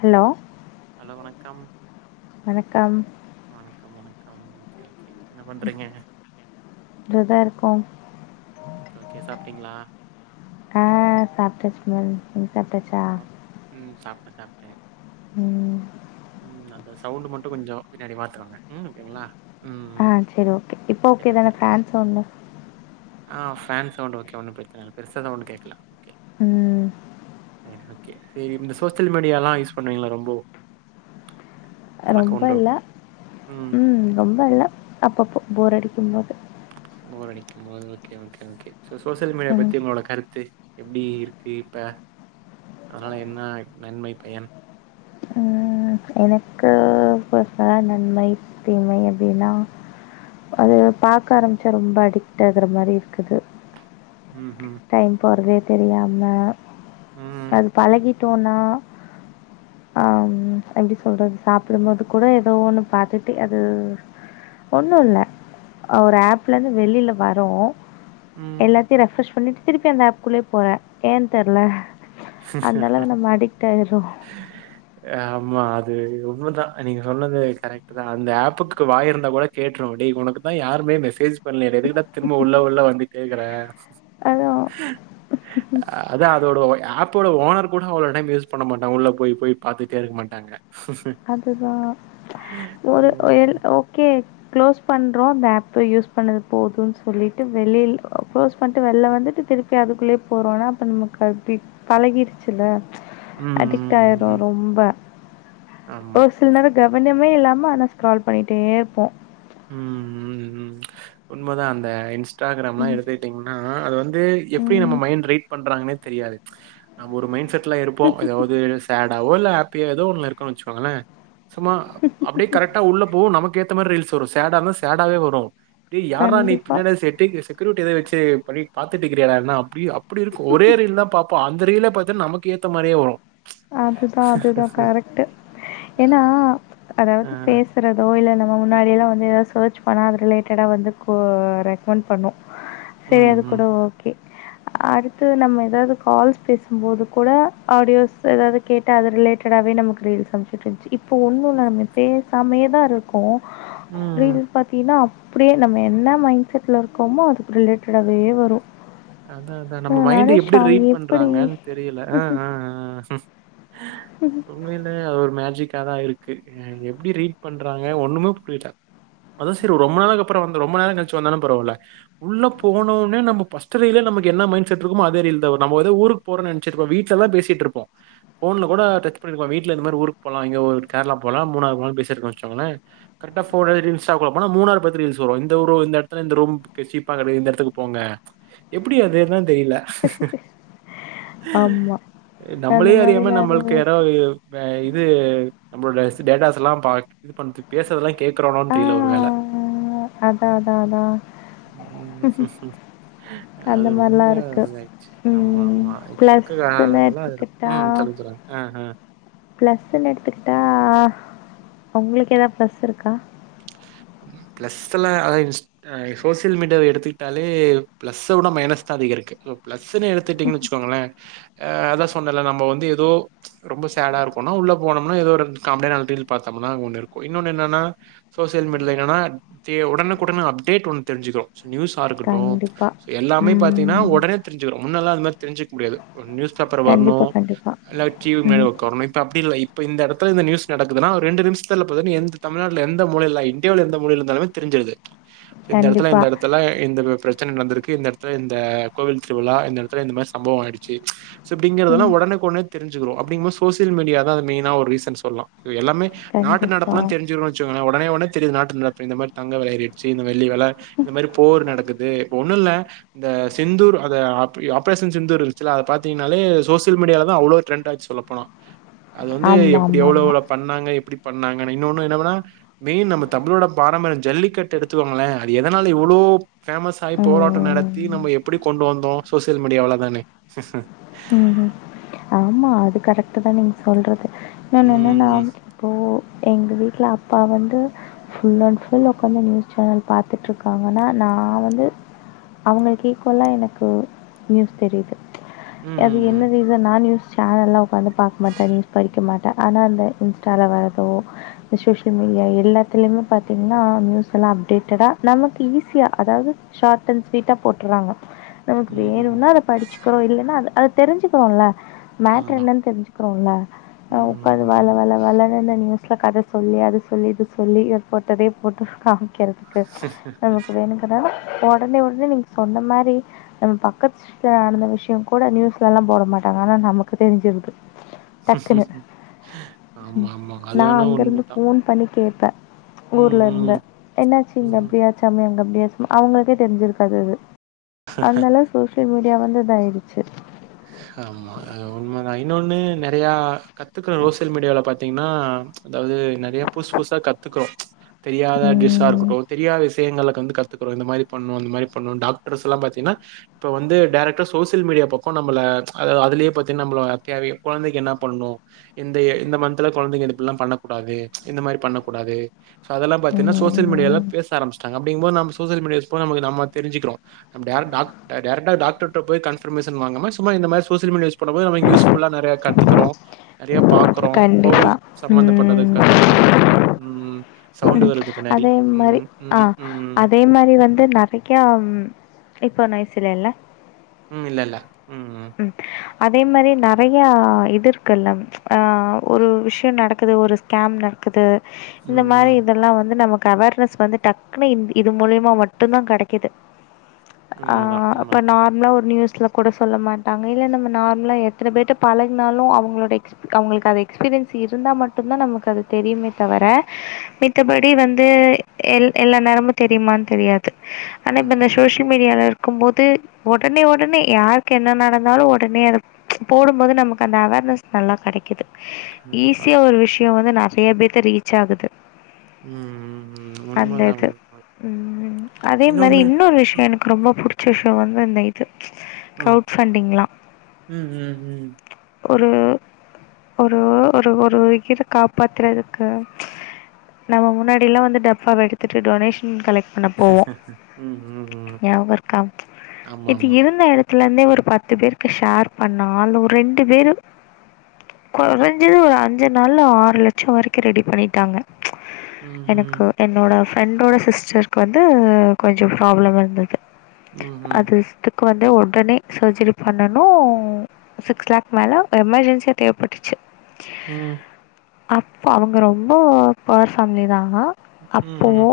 Hello hello வணக்கம் வணக்கம் வணக்கம் வணக்கம் ஓகே ஓகே என்ன பண்றீங்க ட்ருதா இருக்கோம் ஓகே ஓகே சாப்டிங்களா ஆ சாப்டாச்சுங்க நீங்க சாப்டாச்சா உம் சாப்டே சாப்டே உம் ம் அந்த சவுண்டு மட்டு கொஞ்சோ பின்னாடி பாத்துங்கோங்க ம் ஓகேங்களா ம், ஆ ம். செரி ஓகே இப்போ ஓகே தான ஃபேன் சவுண்டு ஆ ஃபேன் சவுண்டு ஓகே ஒன்னு பிரச்சன இல்லை பெருசாலா ஒன்னு கேக்கல ம் சரி ஓகே சேரி இந்த சோசியல் மீடியாலா யூஸ் பண்ணுவிங்களா ரொம்போ ரொம்ப பழக்கம் உண்டோ? இல்ல ம் ரொம்ப இல்ல அப்பப்போ போர் அடிக்கும் போது போர் அடிக்கும்போது okay okay okay so social media ம் பத்தி உங்களோட கருத்து எப்டீ இருக்கு இப்ப அதனால என்னா நன்மை பயன் ம், எனக்கு பர்ஸ்னலா நன்மை தீமை அப்டினா அது பாக்க ஆரம்பிச்சா ரொம்ப அடிக்ட்டாகுற மாறி இருக்குது உம் உம் டைம் போறதே தெரியாம ம், அது பழகிட்டோனா ஆம் எப்டி சொல்றது சாப்படும்போது கூட ஏதோ ஒன்னு பாத்துட்டே அது ஒன்னுல்ல ஒரு ஆப்லருந்து வெளியில வரோ ம். ம் எல்லாத்தையு ரெஃப்ரெஷ் பண்ணிட்டு திருப்பி அந்த ஆப்க்குள்ளயே போறே ஏ தெர்ல அந்த அளவு நம்ம அடிக்ட் ஆயிறோ ஆமா அது உண்மதா நீங்க சொன்னது கரெக்ட் அந்த ஆப்புக்கு வாயிருந்தா கூட கேட்றோ டேய் உனக்குதா யாருமே மெசேஜ் பண்லேடா எதுக்குடா திரும்ப உள்ள உள்ள வந்து கேக்குற அதான் அத அதோட ஒ ஆப் அப்போட ஓனர் கூட அவ்ளோ டைம் வேஸ் பண்ணமாட்டாங்க உள்ள போய் போய் பாத்துட்டே இருக்க மாட்டாங்க அதுதா ஒரு ம். எல் ஓகே க்ளோஸ் பண்றோ அந்த ஆப்பு யூஸ் பண்ணது போதுன் சொல்லிட்டு வெளியில க்ளோஸ் பண்ட்டு வெள்ல வந்துட்டு திருப்பி க அதுக்குள்ளே போறோனா அப்போ நமக்கு அது பழகிடுச்சில்ல ம். அடிக்ட் ஆயிட்றோ ம். ரொம்ப ஆமா. ஓர் சில நேரோ கவனமே இல்லாம ஆனா ஸ்க்ரால் பண்ணிகிட்டே இருப்போ ம் ம் ம் உண்மதா அந்த இன்ஸ்ராகிராம்லா ம் எடுத்து எப்டின்னா அது வந்து எப்டி நம்ம ம் மைண்ட்ரைட் பண்றாங்கன்னே தெரியாது நம்ப ஒரு மைண்செட் ட்ல இருப்போ ஏதாவது சேடாவோ இல்ல ஹாப்பியா எதோ ஒன்னு இருக்கோ வெச்சிக்கோங்களே சும்மா அப்டியே கரெக்டா உள்ள போவு நமக்கு ஏத்த மாரி ரீல்ஸ் வரும் சேடா இருந்தா சேடாவே வரு டே யார்ரா நீ கண்டிப்பா பின்னாடில செட்டிங் செக்யூரிட்டி ஏதாவது வெச்சி பண்ணிட் பாத்துட்டுக்கிறியாடான்னா அப்டி அப்படி இருக்கூ ஒரே ரீல் தா பாப்போ அந்த ரீல பாத்தன்னா நமக்கு ஏத்த மாரியே வரு அதுதா அதுதா கரெக்ட்டு ஏன்னா அதாவது அஹ் பேச இருக்கிறதோ இல்ல நம்ம முன்னாடியெல்லா வந்து எதாவது சர்ச் பண்ணா அத ரிலேட்டடா வந்து கோ ரெக்மெண்ட் பண்ணு செரி உம் அது உம் கூட ஓகே அடுத்து நம்ம ஏதாது கால்ஸ் பேசும்போது கூட ஆடியோஸ் எதாது கேட்டா அது ரிலேட்டடாவே நமக்கு ரீல் அம்ச்ட்ருந்துச்சி இப்போ ஒன்னுல்ல நம்ம பேசாமேயே தா இருக் கோ உம் ரீல் பாத்தீன்னா அப்டியே நம்ம என்ன மைண்ட் செட்ல இருக்கோமோ அதுக்கு ரிலேட்டடாவே வரு அதா அதா நம்ம மைண்ட் எப்டி ரீட் எப்படி? பண்றாங்கன் தெரியல ஆ ஆ ஆ ஆ ம் உண்மையிலே அது ஒரு மேஜிக்கா தா இருக்கு எப்டி ரீட் பண்றாங்க ஒன்னுமே புரியல அதுவு செரி ரொம்ப நாளு அப்பறோ வந்து ரொம்ப நேர கழிச்சி வந்தாலு பரவால்ல உள்ள போனோனே நம்ம பஸ் ட்டு ரீல்லே நமக்கு என்ன மைண்ட் செட் இருக்குமோ அதே ரீல் தா வரு நம்ம ஏதோ ஊருக்கு போறன்னு நெனச்சிட்ருப்போ வீட்லதா பேசிட்ருப்போ போன்ல கூட டச் பண்ணிருக்கலா வீட்ல இந்த மாரி ஊருக்கு போலா ஒரு கேரளா போலா மூணார் போலா பேசிட்ருக்கோனு வச்சசோங்களே கரெக்டா ஃபோர் ஏழு ரீல்ஸ்ஸா கூட போனா மூணாது பத்தி ரீல்ஸ் வரு இந்த இந்த எடத்துல இந்த ரூம் சீப்பா இந்த எடத்துக்கு போங்க எப்படி அது அதா தெரியல ஆமா. அந்த நம்பளே மாரி அறியாம நம்பளுக்கு நான் யாராவது அ இது நம்பளோட டேட்டாஸ்ல்லா பாக் இது பண்ட்டு பேசறதெல்லா கேட்குறாளோன் தெரியல ஒரு வேல அ அதா அதா அதா அது ரொம்ப இத்தாயிச்சி ஆமா ம் ஆமா இப்ப இருக்குற ப்ளஸ்ஸுன்னு ஆளுங்கெல்லா அது எடுத்துக்கிட்டா ம் சொல்லுங்க சொல்லுங்க ம் ம் ப்ளஸ்ன்னு எடுத்துக்கிட்டா உங்களுக்கு எதாவது ப்ளஸ் இருக்கா ம் பிளஸ்ல்லா அத அ சோசியல் மீடியாவ எடுத்துக்கிட்டாலே பிளஸ் கூட மைனஸ் தா அதிக இருக்கு சோ பிளஸ்ன்னு எடுத்துட்டீங்கன் வெச்சுக்கோங்களே அ அதா சொன்னல்ல நம்போ வந்து ஏதோ ரொம்ப சேடா இருக்கும்னா உள்ள போனோம்னா ஏதோ ஒரு காமெடியா நால் ரீல் பாத்தோம்னா அங்க ஒண்ணு இருக்கூ இன்னொன்னு என்னன்னா சோசியல் மீடியால என்னன்னா ஃபி உடனுக்குடன் அப்டேட் ஒன்னு தெரிஞ்சிக்றோ நியூஸ் ஸா கண்டிப்பா. இருக்கட்டு எல்லாமே பாத்தீங்கன்னா ம் ஒடனே தெரிஞ்சிக்கிறோ முன்னல்லா அது மாரி தெரிஞ்சுக்க முடியாது ஒரு நியூஸ் பேப்பர் வர்ணு கண்டிப்பா கண்டிப்பா. இல்ல டிவி முன்னாடி ம் உக்காரணு இப்போ அப்டி இல்ல இப்ப இந்த எடத்துல இந்த நியூஸ் நடக்குதுனா ஒரு ரெண்டு நிமிஷத்துல போய் எந்த தமிழ்நாட்ல எந் த மூலையில இண்டியாவுல எந்த மூலையில இருந்தாலுமே தெரிஞ்சிருது இந்த எடத்துல கண்டிப்பா. இந்த எடத்துல இந்த மாரி பிரச் பிரச்சன நடந்திருக்கு இந்த எடத்துல இந்த கோவில் திருவிழா இந்த எடத்துல இந்த மாரி சம்பவம் ஆயிடுச்சி சோ அப்டிங்கிறதெல்லா ம் ஒடனக்குடனே தெரிஞ்சுகிறோ அப்டிங்கும் போ சோசியல் மீடியா தா அது மெய்னா ஒரு ரீசன் சொல்லலா இது எல்லாமே நாட்டு கண்டிப்பா. நடப்புல்லா தெரிஞ்சிக்கிறோனு வெச்சிங்கள ஒடனே ஒடனே தெரியுது நாட்டு நடப்பு இந்த மாரி தங்க வெல ஏறிடுச்சி இந்த வெள்ளி வெல இந்த மாரி போர் நடக்குது ஒன்னு இல்ல இந்த சிந்தூர் அத ஆஃப் ஆப்ரேஷன் சிந்தூர் இருந்ச்சுல அத பாத்தீங்கன்னாலே சோசியல் மீடியால தா அவ்ளோ ட்ரெண்டாச்சு சொல்லப் போனா [inaudible] அது வந்து எப்டி ஆமாமாமா. எவ்ளோவ்ளோ பண்ணாங்க எப்டி பண்ணாங்கன்னு இன்னொன்னு என்னவெனா மெயின் நம்ம தமிழோட பாரம்பரிய ஜல்லிக்கட்டு எடுத்துக்கோங்களே அது எதனால இவ்ளோ ஃபேமஸ் ஆயி போராட்ட நடத்தி ம். நம்ம எப்டி கொண்டு வந்தோ சோசியல் மீடியாலதானே ம் ஆமா அது கரெக்ட்டு தா நீங்க சொல்றது இன்னொன்னு ம், என்னன்னா ம். இப்போ எங்க வீட்ல அப்பா வந்து ஃபுல் அண்ட் ஃபுல் உக்காந்து நியூஸ் சேனல் பாத்துட்டு இருக்காங்கன்னா நா வந்து அவுங்களுக் ஈக்வலா எனக்கு நியூஸ் தெரியுது அது ம், என்ன ம், ரீசன் நா நியூஸ் சேனல்லா உக்காந்து பாக்க மாட்ட நியூஸ் படிக்க மாட்ட ஆனா அந்த இன்ஸ்டால வர்றதோ இந்த சோசியல் மீடியா எல்லாத்துலயுமே பாத்தீங்கன்னா நியூஸ் எல்லா அப்டேட்டடா நமக்கு ஈஸியா அதாது ஷார்ட் அண்ட் ஸ்வீட்டா போட்டுறாங்க நமக்கு ம். வேணுன்னா அத படிச்சிக்கிறோ இல்லன்னா அத அத தெரிஞ்சுக்கிறோல மேட்டர் ஆமா. என்னனு தெரிஞ்சுக்கிறோல ம், ஆ உக்காந்து ம், வல வல வலனு இந்த நியூஸ்ல கத சொல்லி அது சொல்லி இது சொல்லி இத போட்டதே போட்டு காமிக்கறது க்கு நமக்கு வேணுங்கிறத ஒடனே ஒடனே நீங்க சொன்ன மாரி நம்ம பக்கத் ச்ட நடந்த விஷய கூட நியூஸ்ல எல்லா போட மாட்டாங்க ஆனா நமக்கு தெரிஞ்சிருது டக்குன்னு ம். ஆமா, ம் ஆமா. அது நா வேணா அங்கருந்து உண்மதான். ஃபோன் பண்ணி கேப்ப ம், ஊர்ல இருந்த ம், என்னாச்சு இங்க ம். அப்டியாச்சாமே அங்க அப்டியாச்ச அவுங்களுக்கே தெரிஞ்சிருக்காது அது அதுனால சோசியல் மீடியா வந்து இதாயிடுச்சு ஆமா ஆ உண்ம தா இன்னொன்னு நெறையா கத்துக்கறோ சோசியல் மீடியாவுல பாத்தீங்கன்னா அதாவுது நெறைய புசு புசா கத்துக்றோ தெரியாத டிஸ்ஸா ம். இருக்கட்டு தெரியாத விஷயங்களுக்கு வந்து கத்துக்கறோ இந்த மாரி பண்ணு இந்த மாரி பண்ணு டாக்டர்ஸ் எல்லா பாத்தீங்கன்னா இப்போ வந்து டேரக்டா சோசியல் மீடியா பக் கோ நம்மள அது அதுலயே பாத்தி நம்பள கேரிய கொழந்தைக்கு என்ன பண்ணணு இந்த இந்த மந்த்ல கொழந்தைங்க இப்டிலா பண்ணக் கூடாது இந்த மாரி பண்ணக்கூடாது சோ அதெல்லா பாத்தின்னா சோசியல் மீடியாலா ம். பேச ஆரம்பிச்சிட்டாங்க அப்டிங்கும்போ நம் சோசியல் மீடியா போனா நமக்கு நம்ம தெரிஞ்சிக்கிறோ நம் டேரக் டாக்ட் டேரக்டா டாக்டர்ட்ட போய் கன்ஃபர்மேஷ் சன் வாங்காம சும்மா இந்த மாரி சோசியல் மீடியா யூஸ் பண்ணும் போது நமக் யூஸ்ஃபுல்லா நெறைய கத்துக்குறோ நெறைய கண்டிப்பா ம் கற்றுக்குறோம் ம் சவுண்ட் ம். வருது பின்னாடி அதே மாரி ம் ஆ ம் ம் அதே மாரி வந்து ந வைக்கா இப்போ நைசிலல்லல ம் இல்லல்ல ம் ம் அதே மாரி நெறையா இது இருக்குல்ல ஆ ஒரு விஷய நடக்குது ஒரு ஸ்கேம் நடக்குது இந்த மாரி ம் இதெல்லா வந்து நமக்கு அவர்னஸ் வந்து டக்குனு இது மூலியமா மட்டுதா கெடைக்குது அ உண்மைதான் இப்ப உண்மைதான் ந ஒரு நியூஸ்ல கூட சொல்ல மாட்டாங்க இல்ல நம்ம நார்மலா எத்தன பேர்ட்ட பழகினாலு அவங்களுடைய அவங்களுக்கு அந்த எக்ஸ்பீரியன்ஸ் இருந்தா மட்டு தா நமக்கு அது தெரியுமே தவிர மித்தபடி வந்து எல்லா நேரமு தெரியுமான்னு தெரியாது ஆனா ம் இப்ப இந்த ம், சோஷ மீடியால இருக்கு போது ஒடனே ஒடனே யாருக்கு என்ன நடந்தாலு ஒடனே அத போடும்போது நமக்கு அந்த அவேர்னஸ் நல்லா கெடைக்குது கண்டிப்பா ஈஸியா ஒரு விஷய வந்து நெறைய பேத்த ரீச் ஆகுது ம் அந்த உண்மைதான் இது உண்மை ம் அதே மாரி இன்னொன்று இன்னொரு ம் விஷய எனக்கு ரொம்ப புடிச்ச விஷய வந்து இந்த ம் கவுண்ட்ப்பண்டிங்லா ம் ம் ஒரு ஒரு ஒரு ஒரு உயிர் காப்பாத்துறதுக்கு நம்ம முன்னாடில்லா வந்து டப்பாவ எடுத்துட்டு டொனேஷன் கலெக்ட் பன்ன போவோ ம் ம் ம் ம். நியாபகோ இருக்கா ஆமா இது ஆமா இருந்த இடத் ல இருந்தே ஒரு பத்து பேருக்கு ஷேர் பண்ணா அதுல ஒரு ரெண்டு பேரு கொறைஞ்சது ஒரு அஞ்சு நாள்ல ஆறு லட்சோ வரைக்கு ரெடி பண்ணிட்டாங்க ம் ம் எனக்கு என்னோட ஃப்ரெண்டோட சிஸ்டருக்கு வந்து கொஞ்சோ ப்ராப்ளோ இருந்தது ம் ம் அது வெஸ்ட்டு க்கு வந்து ஓடனே சர்ஜரி பண்ணனு சிக்ஸ் லேக் மேல எமர்ஜென்சி தேவைப்பட்டுச்சு ம் அப்போ அவங்க ரொம்ப போர் ஃபேமிலி தா ம் அப்போ ம்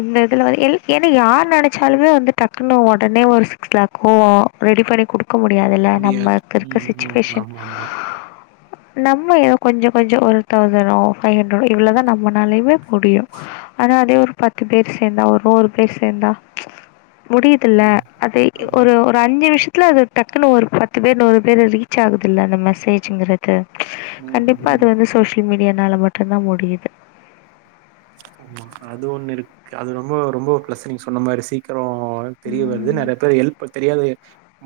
இந்த இதில வந்து ஏன்னா யார் நெனைச்சாலுமே வந்து டக்குனு ஓடனே ஒரு சிக்ஸ் லேக்கோ ரெடி பண்ணி குடுக் இருக்க முடியாதுல்ல முடியாது நமக்கு இருக்க ம் ம் சிச்சுவேஷன் ஆமா ஆமா நம்ம ஏதோ கொஞ்சோ கொஞ்சோ ஒரு தவ்சண்னோ ஃபைவ் ஹண்ட்ரடோ இவ்ளோ தா நம்மாலயுமே முடியு ஆனா அதே ஒரு பத்து பேரு சேந்தா ஒரு நூறு பேரு சேந்தா முடியுதுல ம் அது ஆமா ஒரு ஒரு அஞ்சு நிமிசத்துல அது டக்குன்னு ஒரு பத்து பேர் ஒரு பேர் ரீச் ஆகுதல்ல அந்த மெசேஜ்ங்கறது அது ம் கண்டிப்பா ம் அது வந்து சோசியல் மீடியனால மட்டுதா முடியுது அது ஒண்ணு இருக் அது ரொம்ப ரொம்ப பிளஸ் நீங்க சொன்ன மாரி சீக்கறோ ஒனக்கு தெரிய வருது ம் நறைய பேர் ஹெல்ப் தெரியாத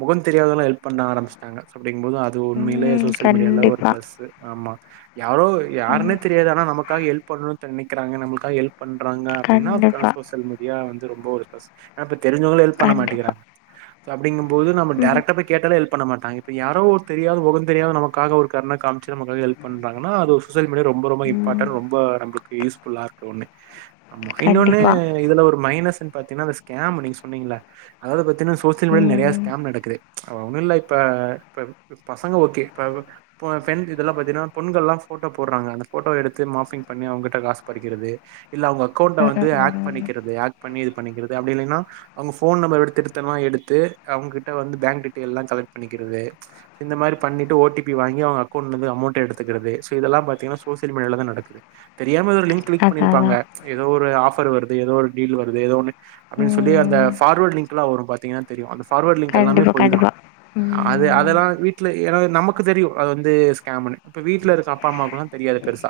முகோ தெரியாத ஹெல்ப் பண்ண ஆரம்பச்ட்டாங்க அப்டிங்போது அது அது உண்மையிலே ம் சோசியல் மீடியால ஒரு கண்டிப்பா பிளஸ் ஆமா யாரோ யாருன்னே ம் தெரியாது ஆனா நமக்காக ஹெல்ப் பண்ணணும்னு நிக்கிறாங்க நம்மளுக்காக ஹெல்ப் பண்றாங்க அப்டின்னா அதுக்கான கண்டிப்பா சோசியல் மீடியா வந்து ரொம்ப ஒரு ப்ளஸ் இப்ப தெரிஞ்சவங்களே ஹெல்ப் பண்ண கண்டிப்பா மாட்டேங்கிறாங்க அப்படிங் போது நம்ம ம் டரக்டா போய் கேட்டாலே ஹெல்ப் பண்ண மாட்டாங்க இப்போ யாரோ ஒரு தெரியாத மொகோ தெரியாத நமக்காக ஒரு கருணை காமிச்சு நமக்காக ஹெல்ப் பண்றாங்கனா அது ஒரு சோசியல் மீடியா ரொம்ப ரொம்ப ம் இம்பார்டன்ட் ரொம்ப நம்மளுக்கு யூஸ்ஃபுல்லா இருக்கு ஒன்னு ஆமா இன்னொன்னு கண்டிப்பா இதுல ஒரு மைனஸ்ன்னு பாத்தீங்கன்னா அ ஸ்கேம் நீங்க சொன்னீங்கள அதாவது பாத்தீங்கனா சோசியல் மீடியாவில நறைய ம் ஸ்கேம் நடக்குது ஒன்னும் இல்ல இப்ப இப்ப பசங்க ஓகே இப்ப அ பெண் இதெல்லா பாத்தீங்கன்னா பொண்கள் எல்லா போட்டோ போடுறாங்க அந்த போட்டோ எடுத்து மாபிங் பண்ணி அவ கிட்ட காசு பறி க்கிறது இல்ல அவங்க அக்கவுண்ட ம் வந்து ம் ஆக் ம் பண்ணிக்கிறது ஆக் பண்ணி இது பண்ணிக்கிறது அப்படி இல்லைன்னா அவங்க போன் நம்பர் திருத்தமா எடுத்து அவங்ககிட்ட வந்து பேங்க் டீட்டெயில் எல்லா கலெக்ட் பண்ணிக்கிறது இந்த மாரி பண்ணிட்டு ஓ டி பி வாங்கி அவங்க அக்கௌண்ட்லந்து அமொண்ட் எடுத்துக்கிறது சோ இதெல்லா பாத்தீங்கன்னா சோசியல் மீடியால தா நடக்குது தெரியாம தா ஒரு லிங்க் கிளிக் அதா அதா பண்ணிருப்பாங்க ஏதோ ஒரு ஆஃபர் வருது ஏதோ ஒரு டீல் வருது ஏதோ ஒன்னு அப்பிடின்னு சொல்லி அந்த ம் ஃபார்வர்ட் லிங்க் எல்லா வரு பாத்தீங்கன்ன தெரியு அந்த ஃபார்வர்ட் லிங்க் எல்லாமே கண்டிப்பா பொய் தா கண்டிப்பா அது ம் அதெல்லா வீட்ல ஏன்னா நமக்கு தெரியு அது வந்து ஸ்கேம்ன்னு இப்போ வீட்ல இருக்க அப்பா அம்மாவுக்குலா தெரியாது பெருசா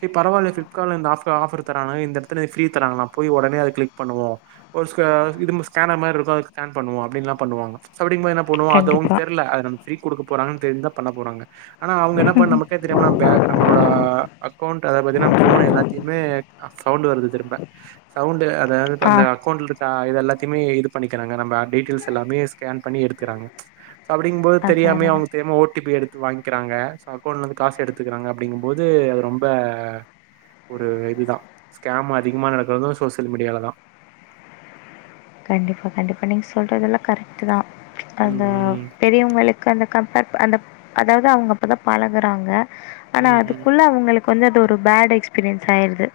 செரி பரவால்ல ஃபிப்கார்ட்ல இந்த ஆப் இப்ப ஆஃபர் தராங்க இந்த எடத்தல ஃப்ரி தராங்களா போய் ஒடனே அத கிளிக் பண்ணுவோ இப்போ ஸ்கே இது ஸ்கேனர் மாரி இருக்கோ அது ஸ்கேன் பண்ணுவோ அப்பிடின்லா பண்ணுவாங் சோ அப்டின்ற போ என்ன போனு அது அவுங்களுக்கு கண்டிப்பா தெர்ல அது நமக்கு ஃப்ரி குடுக்க போறாங்க தெரிஞ்சா பண்ண போறாங்க ஆனா அவுங்க என்ன பண்ண நமக்கே தெரியாம நம்ப பேங்க் நம்பரோட அக்கவுண்ட் அத பத்தின ஃபோன் எல்லாதையுமே சவுண்ட் வருது திரும்ப சவுண்ட் அதாவது ஆ அந்த அக்கவுண்ட் ஆ இது எல்லாத்தையுமே இது பண்ணிக்கிறாங்க நம்ம டீட்டெயில்ஸ் எல்லாமே ஸ்கேன் பண்ணி எடுக்கறாங்க அப்பிடிங்கும் போது அதா தெரியாமையே அதா அவுங்களுக்கு தெரியாம ஓ டி பி எடு வாங்கிக்கிறாங்க அக்கவுண்ட்ல இருந்து காசு எடுத்துக்கிறாங்க அப்பிடிங்கும் போது அது ரொம்ப ஒரு இது தா ஸ்கேம் அதிகமா நடக்கறது சோசியல் மீடியாவுல தா கண்டிப்பா கண்டிப்பா நீங்க சொல்றதெல்லா கரெக்ட்டு தா அந்த ம், ம், பெரியவுங்களுக்கு அந்த கம்பேர் ப அந்த அதாவது அவுங்க அப்ப தா பழகறாங்க ஆனா ம், ம். அதுக்குள்ள அவுங்களுக்கு வந்து அது ஒரு பேட் எக்ஸ்பீரியன்ஸ் ஆயிடுது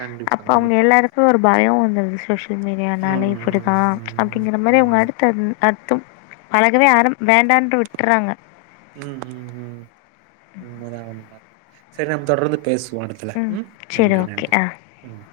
கண்டிப்பா, அப்ப அவுங்க கண்டிப்பா. எல்லாருக்கும் ஒரு பயம் வந்துருது சோசியல் மீடியானாலே ம், ம், அப்பிடிதான் ம், ம். அப்பிடிங்கிற மாரி ஆமா, அவுங்க ஆமா. அடுத்தது அ பழகவே ஆர வேண்டான்டு விட்டுறாங்க ம் ம் ம் உண்மதான் உண்ம தான் சரி நம்ம தொடர்ந்து பேசுவோ எடத்துல ம் சரி, நன்றி ஓகே. நன்றி ஆ. ம்